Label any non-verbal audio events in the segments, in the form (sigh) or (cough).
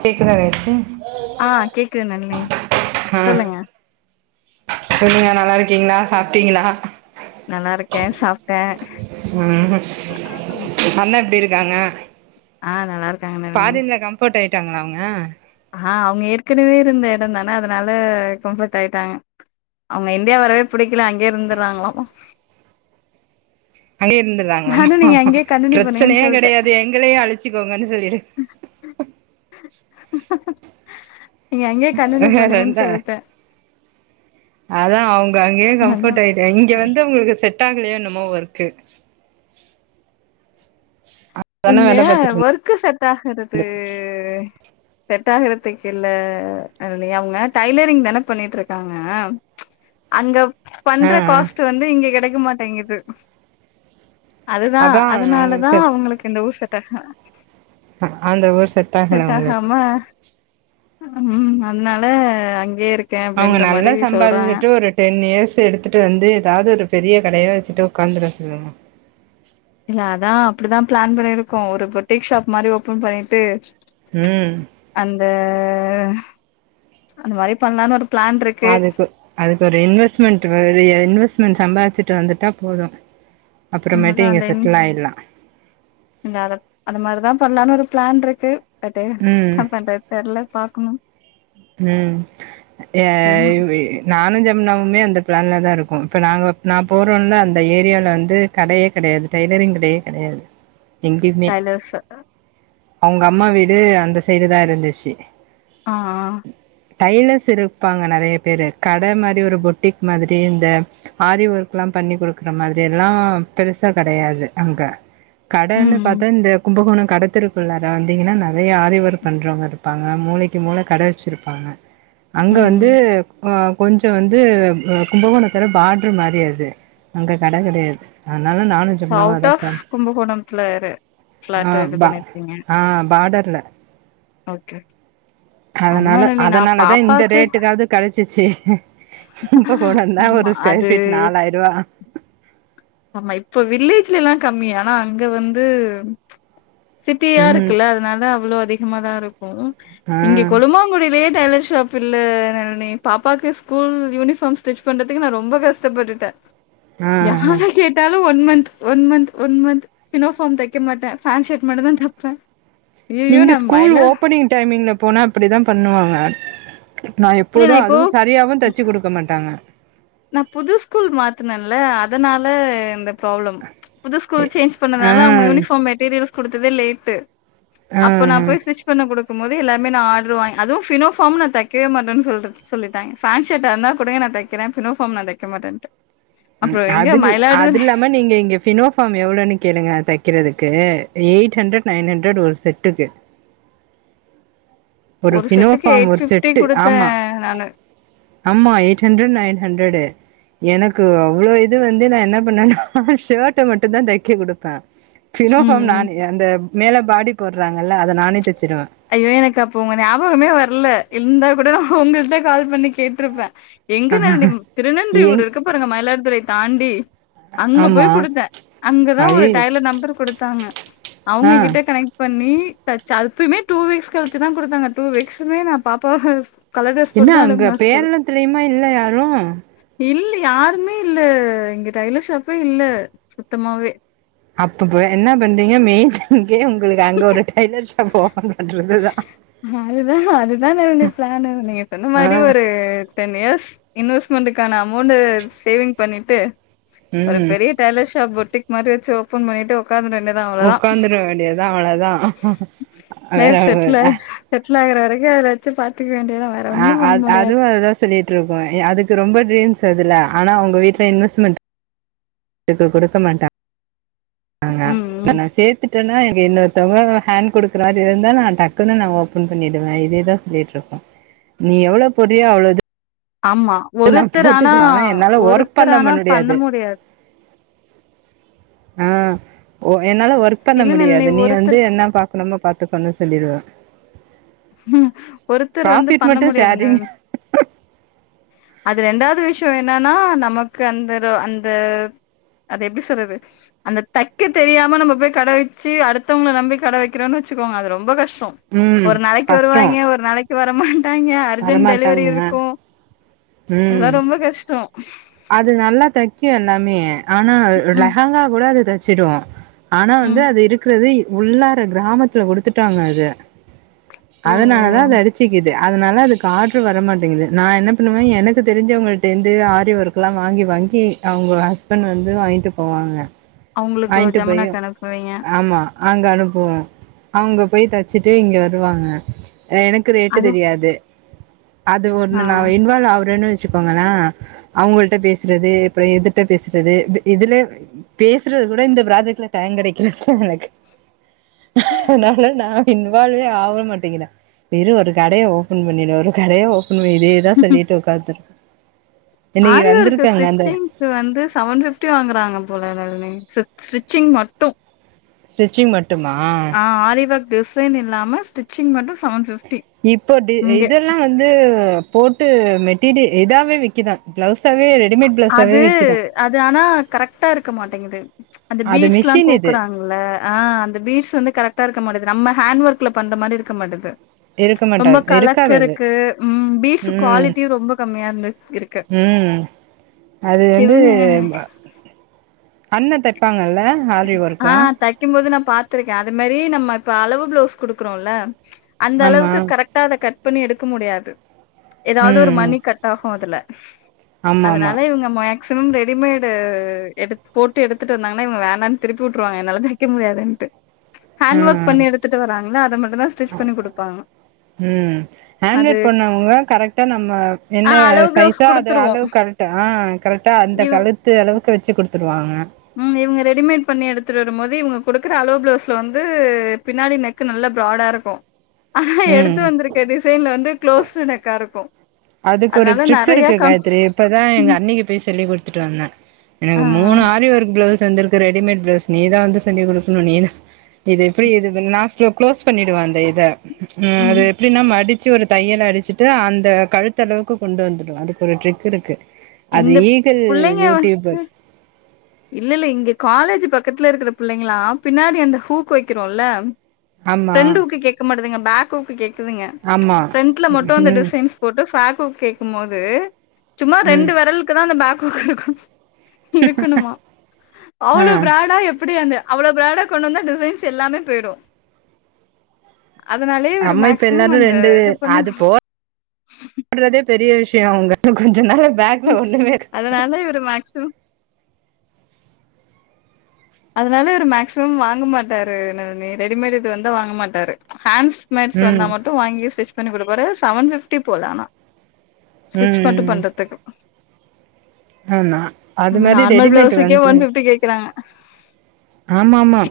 கேக்குதா ஆ கேக்குதுங்க அண்ணி ஆ சொல்லுங்க சொல்லுங்க நல்லா இருக்கீங்ளா சாப்ட்டீங்ளா நல்லா இருக்கே சாப்ட்டே ம் அண்ணா எப்டி இருக்காங்க ஆ நல்லா இருக்காங்க நளினி விட்டாங்களா அவுங்க ஆ அவுங்க ஏற்கனவே இருந்த எடந்தான அதனால கம்ஃபட் ஆயிட்டாங்க அவுங்க இந்தியா வரவே புடிக்கல அங்கேயே இருந்துறாங்களாமா அங்கே நானு இருந்துதாங்கலாமா நீங்க அங்கயே கண்டினியூ பண்ணுங்கன்னு பிரச்சனையே சொல்ட்டே கெடயாது எங்களையு அழச்சுக்கோங்கன்னு சொல்லிரு நீங்க அங்கயே கண்டினியூ பண்ணுங்கன்னு சொல்ட்டே அதா அவுங்க அங்கேயே அதா கம்பட் ஆயிட்டி இங்க வந்து அவுங்களுக்கு செட் செட்டாகலயே என்னமோ ஒர்க்கு அதான இங்க வேல பாத்துட்டு இருந் ஒர்க்கு செட் ஆகுறது செட் ஆகுறதுக்கு இல்ல அவுங்க டைலரிங் தான பண்ணிட்டு இருக்காங்க அங்க ஆ பண்ற ஆ காஸ்ட்டு வந்து இங்க கெடை இருக்க மாட்டேங்குது அதுதா அதா அவங்களுக்கு அதனாலதா அவுங்களுக்கு உ செட்டக ஹ அந்த ஊர் செட் ஆகல அவுங்களுக்கு ம் அதுனால அங்கேருக் அவுங்க நல்லா சம்பாதிச்சுட்டு ஒரு டென் இயர்ஸ் சு எடுத்துட்டு வந்து ஏதாவுது ஒரு பெரிய கடையா வச்சுட்டு உக்காந்துர சொல்லங்க இல்ல அதான் அப்டிதான் பிளான் பண்ணியிருக்கோம் ஒரு பொட்டீக் ஷாப் மாதிரி ஓபன் பண்ணிட்டு ம் ஆ அந்த மாதிரி பண்ணலானு இருக் அதுக்கு அதுக்கு ஒரு இன்வஸ்மெண்ட்டு மாரி இன்வஸ்மெண்ட் சம்பாரிச்சு ட்டு வந்துட்டா போதும் அதா அந்த என் அத மார்தா பண்லானு ஒரு பிளான் இருக்கு கட்டு ம் என்ன பண்றது தெர்ல பாக்குனும் ம் ய ம் நானு ஜப் இன்னமு மே அந்த பிளான்ல தான் இருக்கும் இப்ப நாங்க நா போறோம்ல அந்த ஏரியால வந்து கடையே கெடயாது டைய்லரிங் கடையே கெடயாது டைலர்ஸ் ஆ அவுங்க அம்மா வீடு அந்த சைய்டு தான் இருந்துச்சு ஆ ஆ டைலர்ஸ் இருப்பாங்க நெறைய பேரு கட மாதிரி ஒரு பொட்டீக் மாதிரி இந்த ஆரி ஒர்க்லா பண்ணி குடுக்குற மாதிரிலா பெருசா கெடையாது அங்க ம் கடன்னு ம் பாத்தா இந்த கும்பகோணம் கடத்தெரு குள்ளார வந்தீங்கன்னா நெறைய ஆரிஒர்க் பண்றவங்க இருப்பாங்க மூலைக்கு மூல கட வச் சிருப்பாங்க அங்க ம் ம் வந்து ம் கொஞ்சோ வந்து கும்பகோணத்தோட பாடர் மாரி அது அங்க கட கெடயாது அதுனால நானு சோ ஜமுனாவு அவுட் அதா ஆஃப் பிளான் கும்பகோணத்துல இரு ஃபிளாட் ஆ இது பா பண்ணிருக்கீங்க ஆ பாடர் இல்ல ஓகே ஆமா அதுனால நளினி நா அதுனாலதா இந்த பாப்பாக்கு ரேட்டு காது கெடச் சுச்சு கும்பகோணந்தான் ஆமா ஒரு ஸ்கொயர் அது பீட் நால் ஆயரூவா ஆமா இப்ப வில்லேஜ்ல்லா கம்மி ஆனா அங்க வந்து சிட்டியா ம் இருக்குல்ல அதனால அவ்ளோ அதி ம்மா‌தா இருக் ம் ஆ இங்க கொழுமாங்குடிலே டெய்லர் ஷாப் இல்ல நி பாப்பாக்கு ஸ்கூல் யூனிஃபாம் ஸ்டிச் பண்றதுகு நா ரொம்பவே கஷ்டபட்டுட ஆ அ கேட்டாலு one month one month one month பினோஃபாம் தெக்கமாட்டே ஃபேண்ட் ஷட் மட்டுதா தப்ப நீங்க ஸ்கூல் ஓபனிங் டைமிங்ல போனா அப்புடிதா பண்ணுவாங்க நா இல்ல எப்போது இப்போ அது சரியாவு தச்சி குடுக்கமாட்டாங்க நா‌ புது ஸ்கூல் மாத்துன இல்ல அதனால இந்த ப்ராளம் புது ஸ்கூல் சேஞ்ச் ஆ பண்ணனால அவுங்க யூனிஃபாம் மெட்டீரியல்ஸ் குடுத்ததே லேட்டு் ஆ அப்ப நா‌‌ ம் போய் ஸ்டிரிட்ச் பண்ண குடுத் க்கும்போதே எல்லாமே நா ஆடர்ரு வாங்க அதுவு ஃபினோ ஃபாம் நா தெக்கவேமாட்டேன் சொல்ற சொல்லிட்டாங்க ஃபேண்ட்ஷர்ட் இருந்தா குடுங்க நா தைக்கிறே ஃபினோ ஃபாம் நா தெக்க மாட்டன்ட்ட ம் அதில்ல அது இல்லாம நீங்க இங்க ஃபினோ ஃபாம் எவ்ளோனு கேளுங்க தைக்கிறதுக்கு எய்ட் ஹண்ட்ரட் நைன் ஹண்ட்ரட் ஒரு செட்டுக்கு ஒரு ஃபினோ செட்டுக்கு ஃபாம் எயிட் ஒரு ஃபிஃப்டி செட்டு குடுத்தே ஆமா நானு ஆமா எயிட் ஹண்டரட் நைன் ஹண்ட்ரடு எனக்கு அவ்ளோ இது வந்து நா என்ன பண்ணனா ஷேட்ட மட்டுந்தா தைக்ககுடுப்பே ஃபினோ ம் ஃபாம் ம் நானு அந்த மேல பாடி போறாங்க இல்ல அத நானே தெச் ஐயோ எனக் அப்ப உங்க ஞாபகமே வரல இருந்தா கூட நா உங்கள்ட்ட கால் பண்ணி கேட்டுருப்பே எங்க நல்டி திருநன்றி ஊர் எங் இருக்க பாருங்க மயிலாடுதுறை தாண்டி அங்க ஆமா போய் குடுத்தே அங்கதா ஒரு அய்யய்யோ டைலர் நம்பர் குடுத்தாங்க ஆ அவுங்க கிட்ட கனெக்ட் பண்ணி தச்ச ஆப்பியுமே டூ வீக்ஸ் கழிச்சிதா குடுத்தாங்க டூ வீக்ஸ்ஸுமே நா பாப்பாவ கலர் ட்ரெஸ் போட்டு என்ன தான் அங்க அனுப்புன ஸ்கூல் பேரளத்திலியுமா இல்ல யாரு இல்ல யாருமே இல்ல இங்க டைலர் ஷாப்பே இல்ல சுத்தமாவே அப்பப்ப என்ன பண்றீங்க மெயின் இங்கே உங்களுக்கு அங்க ஒரு ட்டைலர் போன்றறது தா அதுதா அதுதானே நடந்து பிளான் நீங்க சொன்ன ஆ மாரி ஒரு டென் இயர்ஸ் இன்வெஸ்ட்மெண்ட்டுக்கான அமௌண்டு சேவிங் பண்ணிட்டு ஒரு ம் பெரிய டெய்லர் ஷாப் போட்டு பொட்டிக் மாரி வச்சு ஓபன் பண்ணிட்டு உக்காந்துர வேண்டியதா அவ்ளோதா ஒக்காந்துரு வேண்டியதுதா அவ்வளதா வேற செட்டில்லா ஆகுற வரைக்கு அதுல வச்சு பாத் அ அ அதுவு அதுதா சொல்லிட்டு இருக்கு அதுக்கு ரொம்ப ட்ரீம்ஸ் அதுல ஆனா அவுங்க வீட்ல இன்வெஸ்ட்மெண்ட் அதுக்கு குடுக்க மாட்டாங் ஆ ம் ம் நா சேத்துட்டு ங்க இன்னொருத்தவங்க ஹேண்ட் குடுக்குற மாதிரி இருந்தா நா டக்குன்னு நா ஓபன் பண்ணிடுவே இதேதா சொல்லிட்டு இருக்கோ நீ எவ்ளோ போட்ரியோ அவ்ளவு ஆமா ஒருத்தர் ஆனா என்னால ஒர்க் ஒருத்தர் பண்ண ஆனா பண்ண முடியாது ஆ ஓ என்னால ஒர்க் பண்ண இல்ல நளினி முடியாது நீ ஒருத்தர் வந்து என்ன பாக்கணுமோ பாத்து இது பண்ண சொல்லிடுவே உம் ஒருத்தர் வந்து ப்ராஃபிட் பண்ண மட்டு முடியாதுங்க ஷேரிங் அது ரெண்டாவது விஷயோ என்னன்னா நமக்கு அந்த அந்த அது எப்டி சொல்றது அந்த தக்க தெரியாம நம்ம போய் கட வச்சு அடுத்தவங்கள நம்பி கட வெக்குறோம்ன்னு வச்சுக்கோங்க அது ரொம்ப கஷ்டோ த்தம் ம் ஒரு நாளைக்கு கஷ்டோ வருவாங்க ஒரு நாளைக்கு வரமா டாங்க அர்ஜென்ட் டெலிவரி வரமாட்டாங்க இருக்கு ம் அதெல்லா ரொம்ப கஷ்டோ ப (unintelligible) அது நல்லா தக்கு எல்லாமே ஆனா ம் லெஹாங்கா கூடா அது ச்சிடுவா ஆனா வந்து ம் அது இருக்குறது உள்ளார கிராமத்துல குடுத்துட்டாங்க அத ஓ ஓ அதனாலதா அது அடிச்சுக்குது அதனால அதுக்கு ஆர்டர் வரமாட்டேங்குது நா என்ன பண்ணுவே எனக்கு தெரிஞ்சவங்ககிட்ட இருந்து ஆரி வொர்க் எல்லாம் வாங்கி வாங்கி அவங்க ஹஸ்பண்ட் வந்து வாங்கிட்டு போவாங்க அவங்களுக்கு வாங்கிட்டு போய் ஜமுனாக்கு அனுப்புவீங்க ஆமா அங்க அனுப்புவோம் அவங்க போய் தச்சிட்டு இங்க வருவாங்க எனக்கு ரேட்டு அது தெரியாது அது ஒண்ணு ஆ நா இன்வால்வ் ஆவறேன்னு வச் சிக்கோங்களேன் அவங்கள்ட்ட பேசறது அப்புறம் இதுட்ட பேசறது இதுலே பேசறது கூட இந்த ப்ராஜெக்ட்ல டைம் கெடைக்கல எனக்கு அதனால நா இன்வால்வே ஆக மாட்டேங்கிற வெறும் ஒரு கடைய ஓபன் பண்ணிடு ஒரு கடைய ஓ பன் பண்ணிரு இதேதா சொல்லிட்டு உக்காந்துரு ஆரிவொர்க்கு ஸ்டிச்சிங்க்கு வந்து செவன் பிஃப்டி வாங்கறாங்க போல எல்லாருமே ஸ் ஸ்டிச்சிங் மட்டும் ஸ்டிச்சிங் மட் டுமா ஆ ஆரி ஒர்க் டிசைன் இல்லாம ஸ்டிச்சிங் மட்டும் செவன் பிப் இப்போ டி இதெல்லா வந்து போட்டு மெட்டீரியல் இதாவே விக்குதா பிளவுஸ் அது அது ஆனா கரெக்ட்டா இருக்க மாட்டேங்குது அந்த அது பீட்ஸ்லா மிஷின் இது கோக்கறாங்க இல்ல ஆ அந்த பீட்ஸ் வந்து கரெக்ட்டா இருக் கமாட்டது நம்ம ஹேண்ட் ஒர்க்ல பண்ற மாரி இருக்க மாட்டுது இருக்க ரொம்ப மாட்டாது கலக்க இருக்காது அது. இருக்கு ம் பீடஸ் ம். குவாலிட்டியும் ரொம்ப கம்மியா இருந்து இருக்கு ம் அது வந்து இவங்க அண்ண தைப்பாங்க இல்ல ஆ தக்க மோது நம் பாத்துருக்கேன் அது மேரி நம்ம இப்ப அளவு பிளவுஸ் குடுக்கறோம் இல்ல அந்த ஆமா அளவுக்கு கரெக்ட்டா அத கட் இப்ப நீ எடுக்க முடியாது எதாவது ம் ஒரு ம் மணி கட் ஆகும் அதுல ஆமா ஆமா அதனால இவங்க ம மேக்சிமம் ரெடிமேடு எடு போட்டு எடுத்துட்டு வந்தாங்கன்னா இவங்க வே ணான் திருப்பி உட்டுருவாங்க என்னால தைக்க முடியாதுன்ட்டு ஹேண்ட் ஒர்க் ம் பண்ணி எடுத்துட்டு வராங்களா அத மட்டுந்தா ஸ்டிச் ம் பண்ணி குடுப்பாங்க ம் அது ஹாண்ட்மேடு கரெக்டா நம்ம ஆ என்ன அளவு பிளவுஸ் சைஸா அ குடுத்துருவோ அளவு கரெக்டா கரெக்டா அந்த இவ் கழுத்து அளவுக்கு வச்சி குடுத் த்துருவாங்க ம் இவுங்க ரெடிமேட் பண்ணி எடுத்துட்டு வரும்போது இவுங்க குடுக்குற அளவு பிளவுஸ்ல வந்து பின்னாடி நெக்கு நல்ல பிராடா இருக்கு ம் எடுத்து வந்திருக்கே டிசைன்ல வந்து க்ளோஸ்டு நெக்கா இருக்கு அதுக்கு ஒரு அதனால ட்ரிக் நெறைய இருக்கு கன் காயத்ரி இப்பதா எங்க ம் அன்னிக்கு பேஸ் சொல்லிக் குடுத்துட்டு வந்தே எனக்கு ஆ ஆ மூணு ஆரி ஒர்க் பிளவுஸ் த்ந்திருக்கு ரெடிமேட் பிளவுஸ் நீதா வந்து செஞ்சி குடுக்கணு நீதா இது எப்பிடி நாஸ்ட்ல குளோஸ் பண்ணிடுவே அந்த இத ம் அது எப்பிடி மற்டி ச்சி ஒரு தையல் அடிச்சிட்டு அந்த கழுத்தளவுக்கு கொண்டு வந்துடு அதுக்கு ஒரு ட்ரிக் இருக்கு அது இந்த ஈகல் புள்ளைங்க யூடியூபர் இல்ல இல்ல இங்க காலேஜ் பக்கத்துல இருக்கற புள்ளைங்களா பின்னாடி அந்த ஹூக்கு வைக்கிறோல்ல ஆமா பிரன்ட்ஹூக் கேட்கமாட்டுதுங்க பேக் ஹூக் கேக் க்குதுங்க ஆமா பிரண்ட்ல மட்டு அந்த ம் டிசைன்ஸ் போட்டு ஃபேக் ஹூ கேட்கு போது சும்மா ம் ரெண்டு வெரலுக்குதா அந்த பேக் கும் இருக்கணுமா ஆ அவளோ பிராடா எப் இப்படி அந்து அவ்ளோ பிராடா கொண்டு வந்தா டிசைன்ஸ் எல்லாமே பேயிடு நம்ம இப்ப எல்லாரு ரெண்டு பண்ணி அது போ போடறதே பெரிய விஷ் டே அவுங்க கொஞ்ச நேரோ அதனால இவுரு மேக்சிமம் அதனால ஒரு மேக்சிமம் வாங்க மாட்டாரு னனே ரெடிமேட் இது வந்த வாங்கமாட்டாரு ஹேண்ட்ஸ் மேட்ஸ் வந்தா ம் மட்டு வாங்கி ஸ்ட்ரிச் பண்ணி குடுபாரு செவன்ஃபிப்டி போல ஆனா ஸ்விச் மட்டு ம் பண்றதுக்கு ஆமா அது நம்ம மாரி நார்மல் ரெடிமேட் பிளவுஸுக்கே வந்து ஒன் ஃபிப்டி கேக்குறாங்க ஆமா ஆமா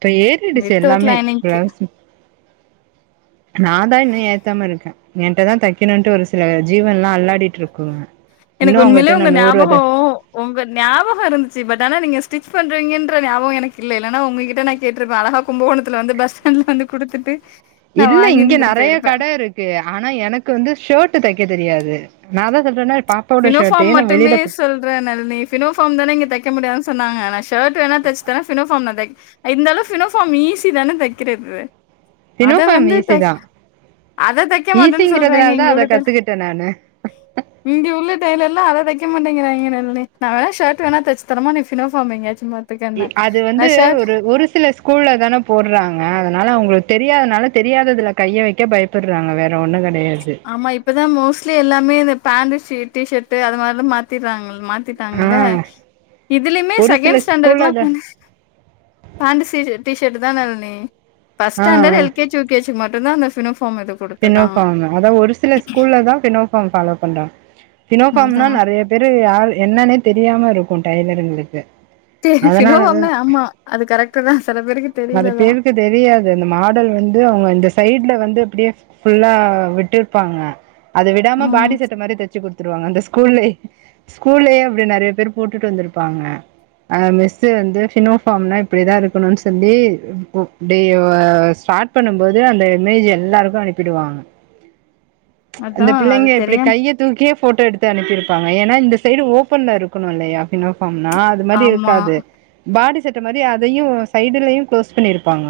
இப்ப ஏறிடுச்சு வித்தவுட் எல்லாமே லைனிங்க்கு (unintelligible) நா தா இன்னு ஏத்தாம இருக்கே என்ட்ட தா தைக்கணுன்ட்டு ஒரு சில ஜீவன் எல்லா அல்லாடிட்டு இருக்கு எனக்கு உண்மையிலயே உங்க ஞாபகோ உங்க ஞாபக இருந்துச்சு பட் ஆனா நீங்க டிச் பண்றங்கவுன்ற ஞாபோ எனக்கு இல்ல இல்லன்னா உங்ககிட்ட நா கேட்டுருப்பே அழகா கும்பகோணத்துல வந்து பஸ் ஸ்டாண்டுல வந்து குடுத்துட்டு நா இல்ல இங்க வாங்கிருந்துட்டு நெறைய போயிருப்பே கட இருக்கு ஆனா எனக்கு வந்து ஷர்ட் தைக்க தெரியாது நா தா சொல்றேன்ன பினோஃபார்ம் மட்டுமே சொல்றே நளினி பினோஃபார்ம் தானே இங்க தக்க முடியாது சொன்னாங்க அன்னாச் சர்ட் வேன்னா தச்சு தரே ஆனா ஃபினோபார்ம் நா தக் இந்தந்தளவு பினோபாஃர்ம் ஈஸி தானே தக்கிறது அத தினோஃபார்ம் வந்து ஈஸி தை தா அத தக்க மாட்டேன்னு சொல்றாங்கே ஈஸிங்கிறதுனால தா இங்க உள்ள அத கத்துக்கிட்டே நானு இங்க உள் இது எல்லா அத தக்க மாட்டேங்கிறாங்க நளினி நா வேனா ஷர்ட் வேணா தச்சு தரேமா நீ பினோபாஃர்ம் தைங்க அது வந்து ஒரு ஒரு சில ஸ்கூல்லல தானே போடுறாங்க அதனால அவங்களுக் தெரியாதனால தெரியாததுல கைய வைக்க பயப்புடுறாங்க வேற ஒண்ணு க ஆமா இப்பதா மோஸ்ட்லி எல்லாமே இந்த பேண்ட் ஷீட் டி ஷர்ட் அது மாரிலா மாத்திறாங்க ஆ மாத்திட்டாங்கள இதுலயுமே ஒரு சில செகண்ட் ஸ்கூல்ல ஸ்டாண்டர்டுகுலா அத ஃப்னிஷ் பாண்டிசிடு டி ஷர்ட் தா நளினி ஃபஸ்ட் ஆ standard L K G U K G இது மட்டு தா பினோபா ஃபம் இது குடுத்துருக்காங்க ஃபினோஃபார்ம் அதா ஒரு சில ஸ்கூல்ல தா பினோபாஃர்ம் ஃபாலோ பண்றாங்க அதா பினோபாஃம்னா நெறைய பேரு யார் என்னன்னேத் தெரியாம இருக்கு டைலருங்களுக்கு (unintelligible) பினோ அதனால பாஃம்னா ஆமா அது கரெக்ட் தா சில பேருக்கு நெறைய தெரியலதா பேருக்கு தெரியாது அந்த மாடல் வந்து அவங்க இந்த சைடுல வந்து அப்டியே ஃபுல்லா விட்டுருப்பாங்க அத விடாம ம் பாடி சட்ட மாரி தச்சு குடுத்துருவாங்க அந்த ஸ் கூல்லே ஸ்கூல்லே அப்டி நெறைய பேர் போட்டுட்டு வந்துருப்பாங்க அ மிஸ்ஸு வந்து ஃபினோஃபாம்னா இப்பிடிதா இருக்கனு தம்பி டே வ ஸ்டாட் பண்ணும்போது அந்த இமேஜ் எல்லாருக்கு அனுப்பிடுவாங்க அதா அந்த அது பிள்ளைங்க இப்டி தெரியாம கைய தூக்கியே ஃபோட்டோ எடுத்து அனுப்பிருப்பாங்க ஏனா இந்த சைடு ஓப்பன்ல இருக்கனு இல்லயா ஃபினோ ஃபாம்னா அது மாரி ஆமா இருக்காது பாடி செட்ட மாரி அதையு சைடுலயு க்ளோஸ் பண்ணிருப்பாங்க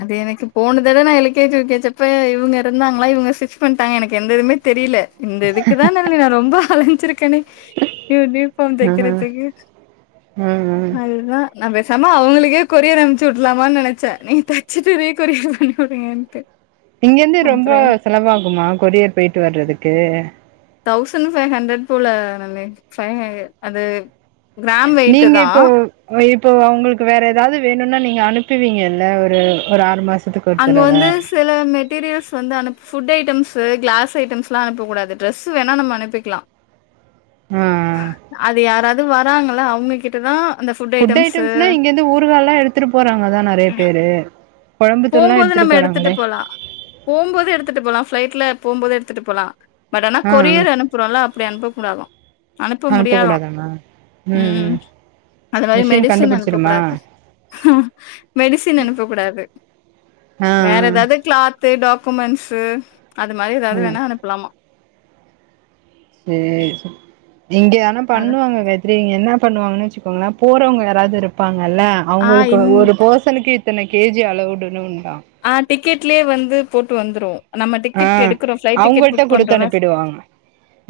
அது எனக்கு போனதட நா L K G U K G அப்ப இவுங்க இருந்தாங்ளா இவுங்க ஸ்டிட்ச் பண்ட்டாங்க எனக்கு எந்ததுமே தெரில இந்த இதுக்கு தா நல்லி நா ரொம்ப அல ஞ்சிருக்கனே யூனிஃபாம் ஆ தக்கிறத்துக்கு ம் ம் அதுதா நா பேசாம அவுங்களுக்கே கொரியர் அம்ச்சு வுட்ருலாமான் நெனச்சே நீ த ச்சிட்டு ரீ கொரியர் பண்ணி வுடுங்கன்ட்டு இங்கெந்து ரொம்ப செலவாகுமா கொரியர் போய்ட்டு வர்றதுக்கு தௌசண்ட் ஃபை ஹண்ட்ரட் போல நென ஃபை அது கிராம் வெயிட்டு நீங்க தான். இப்போ இப் போ அவுங்ளுக்கு வேற எதாவ்து வேணுன்னா நீங்க அனுப்புவீங்கல்ல ஒரு ஒரு ஆறு மாச அங்க வந்து சில மெட்டீரியல்ஸ் வந்து அனு ஃபுட் ஐ ட்டம்ஸு க்ளாஸ் ஐட்டம்ஸ்லா அனுப்பக்கூடாது டிரெஸ்ஸு வேணா நம்ம அனுப்பிக்லா ஆ அது யாராது வ ராங்கள அவுங்ககிட்டதா ஃபுட் ஐட்டம்ஸ்னா இங்கெந்து ஊறுகால்லா எடுத்துட்டு போறாங்கதா நெறைய பேரு கொழம்புத்தூள்லா போம்போது நம்ம எடுத்துட்டு போறாங்களே போலா போம்போது எடுத்துட்டு போலா ஃப்ளைட்ல போம்போது எடு த்துட்டு போலா பட் ஆனா ஆ கொரியர் அனுப்புறோல்ல அப்பிடி அனுப்ப கூடாதா அனுப்ப முடியாதா ம் அது மாரி மிஷின் மெடிசன் அனுப்ப கண்டுபிடிச்சிருமா கூடாது மெடிசன் அனுப்ப கூடாது ஆ வேற எதாவ்து க்ளாத்து டாக்குமெண் ட்ஸு அது மாரி ஆ எதாவ்து வேணா அனுப்லாமா சேரிப்ப இங்க ஆனா அது பண்ணுவாங்க கே இவங்க என்ன பண்ணுவாங்கன்னு வச்சுக்கோங்களா போறவங்க யாராவது இருப்பாங் கல்ல ஆ அவுங்களுக்கு இன் ஒரு பர்சனுக்கு இத் த்தன கேஜி அளவுடனுன்னு ஆ டிக் கெட்லே வந்து போட்டு வந்துரும் நம்ம ஆ டிக்கெட் எடுக்கறோம் ஃபளைட் டிக்கெட் அவங்கள்ட்ட புக் குடுத்து பண்றோல்ல அனுப்பிடுவாங்க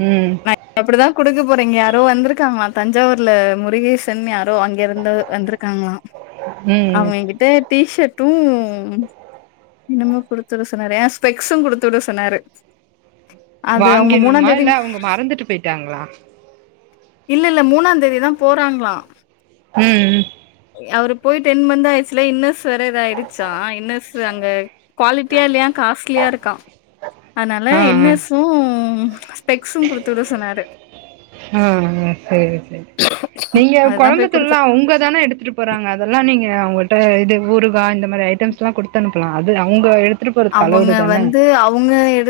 ம் நா அப்டிதா குடுக்க போறே இங்க யாரோ வந்துருக்காங்களா தஞ்சாவூர்ல முருகேசன்னு யா ரோ அங்க இருந்து வந்துருக்காங்களா ம் அவங்க என்கிட்ட டீஷட் டும் இன்னமோ குடுத்துட சொன்னாரே ஆ ஸ்பெக்ஸும் குடுத்துட சொன்னாரு அது அவங்க வாங்கினுமா மூணாந்தேதி இல்ல அவங்க மறந்துட்டு போயிட்டாங்களா இல்ல இல்ல மூணாந் தேதிதா போறாங்களா ம் ம் அவரு போய் டென் மந்த் ஆயிடுச்சில இன்னர்ஸ் வேற இதா ஆயிடுச்சா இன்னர்ஸு அங்க குவாலிட்டியா இல்லையா காஸ்ட்லியா இருக் கா அதனால ஆ ஆ இன்னர்ஸு ஸ்பெக்ஸும் குடுத்துட சொன்னாரு ஆ செரி செரி நீங்க அதுதா கொழம்பு போய் தூள்லா குடுத்து அவுங்கதான எடுத்துட்டு போறாங்க அதெல்லா நீங்க அவங்கட்ட இது ஊறுகா இந்த மாரி ஐட்டம்ஸ்லாம் குடுத்து அனுப்பலாம் அது அவுங்க எடுத் அவங்க வந்து அவங்க எடுத்